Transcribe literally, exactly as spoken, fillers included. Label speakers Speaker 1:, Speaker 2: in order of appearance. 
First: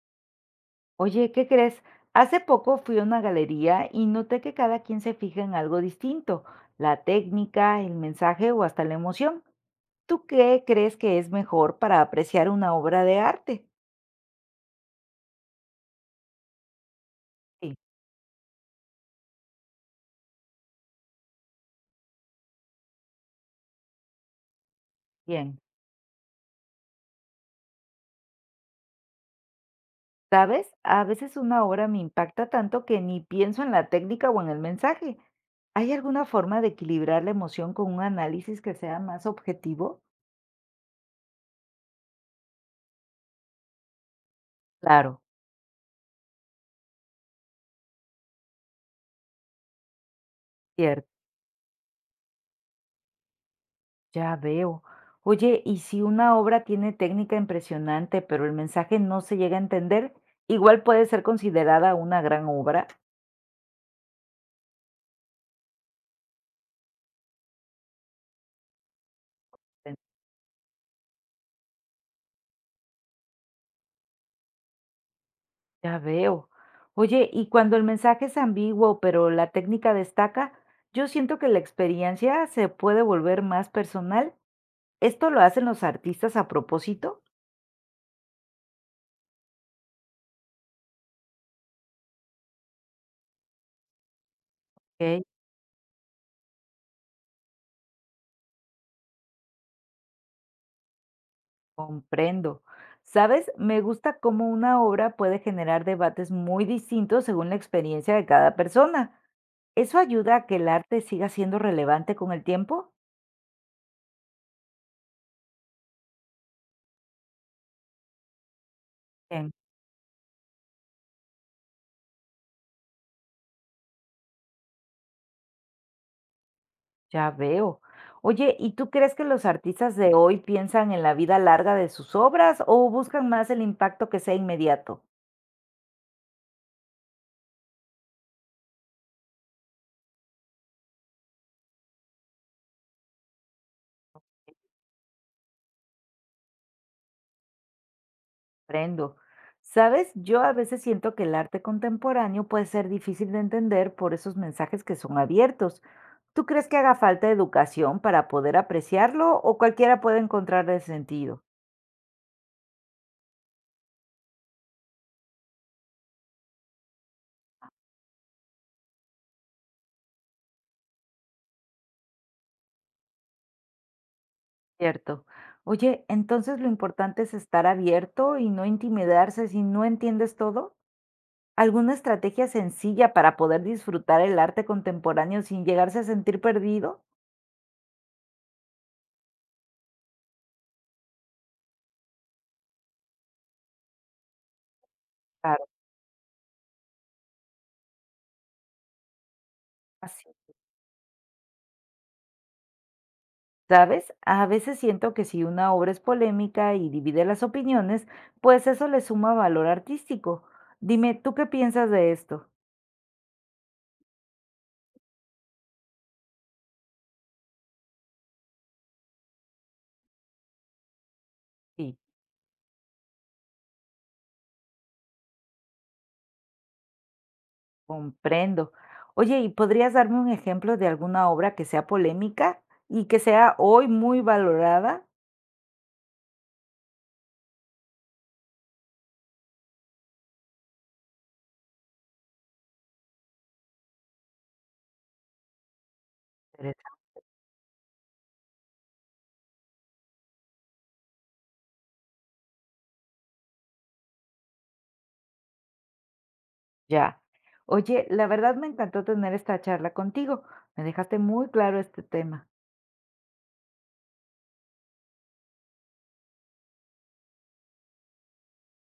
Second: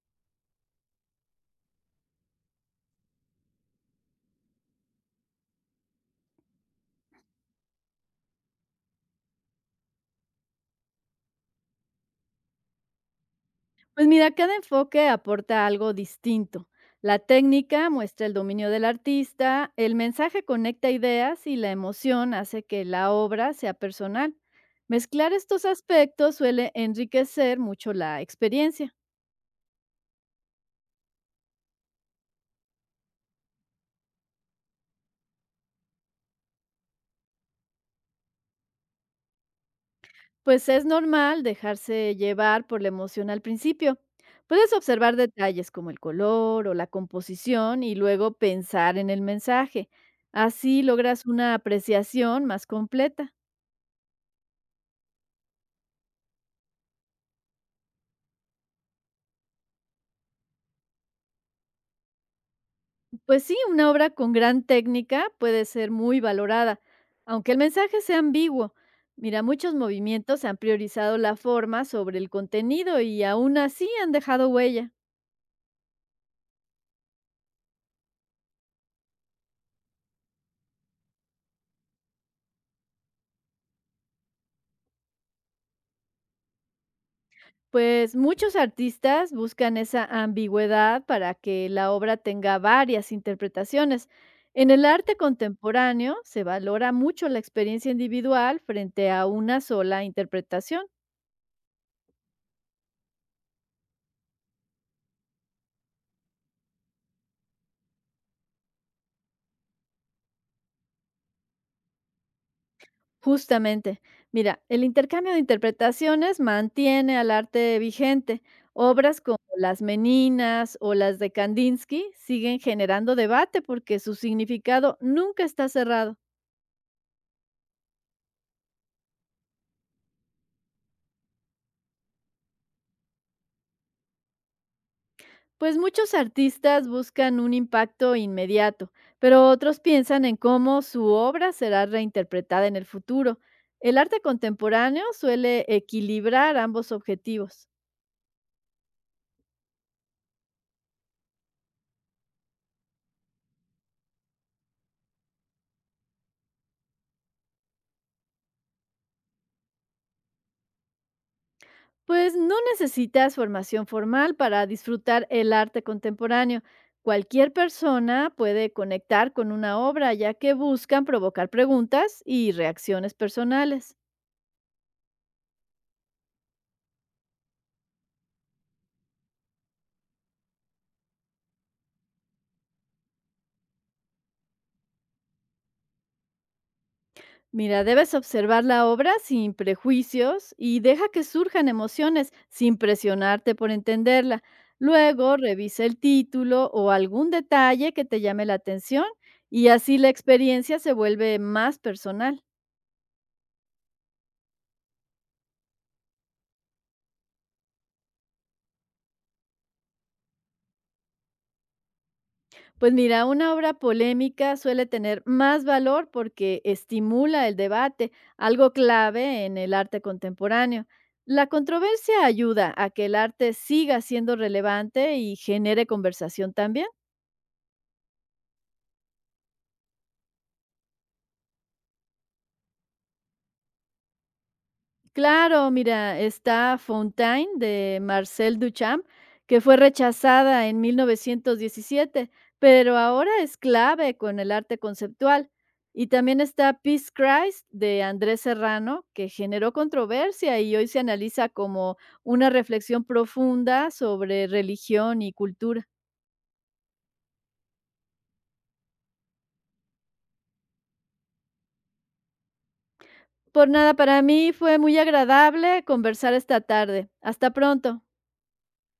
Speaker 1: Oye, ¿qué crees? Hace poco fui a una galería y noté que cada quien se fija en algo distinto, la técnica, el mensaje o hasta la emoción. ¿Tú qué crees que es mejor para apreciar una obra de arte?
Speaker 2: Pues mira, cada enfoque aporta algo distinto. La
Speaker 1: Sí,
Speaker 2: técnica muestra el dominio del artista, el mensaje conecta ideas y la emoción hace que la obra sea personal. Mezclar
Speaker 1: bien.
Speaker 2: estos aspectos suele enriquecer mucho la experiencia,
Speaker 1: ¿Sabes? A veces una obra me impacta tanto que ni pienso en la técnica o en el mensaje. ¿Hay alguna forma de equilibrar la emoción con un análisis que sea más objetivo?
Speaker 2: pues es normal dejarse llevar por la emoción al principio. Puedes observar
Speaker 1: Claro,
Speaker 2: detalles como el color o la composición y luego pensar en el mensaje. Así
Speaker 1: cierto.
Speaker 2: logras una apreciación más completa.
Speaker 1: Ya veo. Oye, ¿y si una obra tiene técnica impresionante, pero el mensaje no se llega a entender, igual puede ser considerada una gran obra?
Speaker 2: Pues sí, una obra con gran técnica puede ser muy valorada, aunque el mensaje sea ambiguo. Mira, muchos movimientos han priorizado la forma sobre el contenido y aún así han dejado huella.
Speaker 1: Ya veo. Oye, ¿y cuando el mensaje es ambiguo, pero la técnica destaca, yo siento que la experiencia se puede volver más personal? ¿Esto lo hacen los artistas a propósito?
Speaker 2: Pues muchos artistas buscan esa ambigüedad para que la obra tenga varias interpretaciones. En el arte
Speaker 1: Ok,
Speaker 2: contemporáneo se valora mucho la experiencia individual frente a una sola interpretación.
Speaker 1: comprendo. ¿Sabes? Me gusta cómo una obra puede generar debates muy distintos según la experiencia de cada persona. ¿Eso ayuda a que el arte siga siendo relevante con el tiempo?
Speaker 2: Justamente. Mira, el intercambio de interpretaciones mantiene al arte vigente. Obras como
Speaker 1: Bien,
Speaker 2: Las Meninas o las de Kandinsky siguen generando debate porque su significado nunca está cerrado.
Speaker 1: ya veo. Oye, ¿y tú crees que los artistas de hoy piensan en la vida larga de sus obras o buscan más el impacto que sea inmediato?
Speaker 2: Pues muchos artistas buscan un impacto inmediato, pero otros piensan en cómo su obra será reinterpretada en el futuro. El arte contemporáneo suele equilibrar ambos objetivos.
Speaker 1: Prendo. Sabes, yo a veces siento que el arte contemporáneo puede ser difícil de entender por esos mensajes que son abiertos. ¿Tú crees que haga falta educación para poder apreciarlo o cualquiera puede encontrarle sentido?
Speaker 2: Pues no necesitas formación formal para disfrutar el arte contemporáneo. Cualquier persona puede conectar con una obra ya que buscan provocar preguntas y reacciones personales.
Speaker 1: Cierto. Oye, entonces lo importante es estar abierto y no intimidarse si no entiendes todo. ¿Alguna estrategia sencilla para poder disfrutar el arte contemporáneo sin llegarse a sentir perdido?
Speaker 2: Mira, debes observar la obra sin prejuicios y deja que surjan emociones sin presionarte por entenderla. Luego
Speaker 1: Claro,
Speaker 2: revisa el título o algún detalle que te llame la atención, y así la
Speaker 1: así.
Speaker 2: experiencia se vuelve más personal.
Speaker 1: ¿Sabes? A veces siento que si una obra es polémica y divide las opiniones, pues eso le suma valor artístico. Dime, ¿tú qué piensas de esto?
Speaker 2: Pues mira, una obra polémica suele tener más valor porque estimula el debate, algo clave en el arte contemporáneo. La
Speaker 1: Sí,
Speaker 2: controversia ayuda a que el arte siga siendo relevante y genere conversación también.
Speaker 1: comprendo. Oye, ¿y podrías darme un ejemplo de alguna obra que sea polémica y que sea hoy muy valorada?
Speaker 2: Claro, mira, está Fontaine de Marcel Duchamp, que fue rechazada en mil novecientos diecisiete, pero ahora es clave con el arte conceptual. Y también está
Speaker 1: Interes-
Speaker 2: Peace Christ de Andrés Serrano, que generó controversia y hoy se analiza como una reflexión profunda sobre religión y cultura.
Speaker 1: Ya. Oye, la verdad me encantó tener esta charla contigo. Me dejaste muy claro este tema.
Speaker 2: Por nada, para mí fue muy agradable conversar esta tarde. Hasta pronto.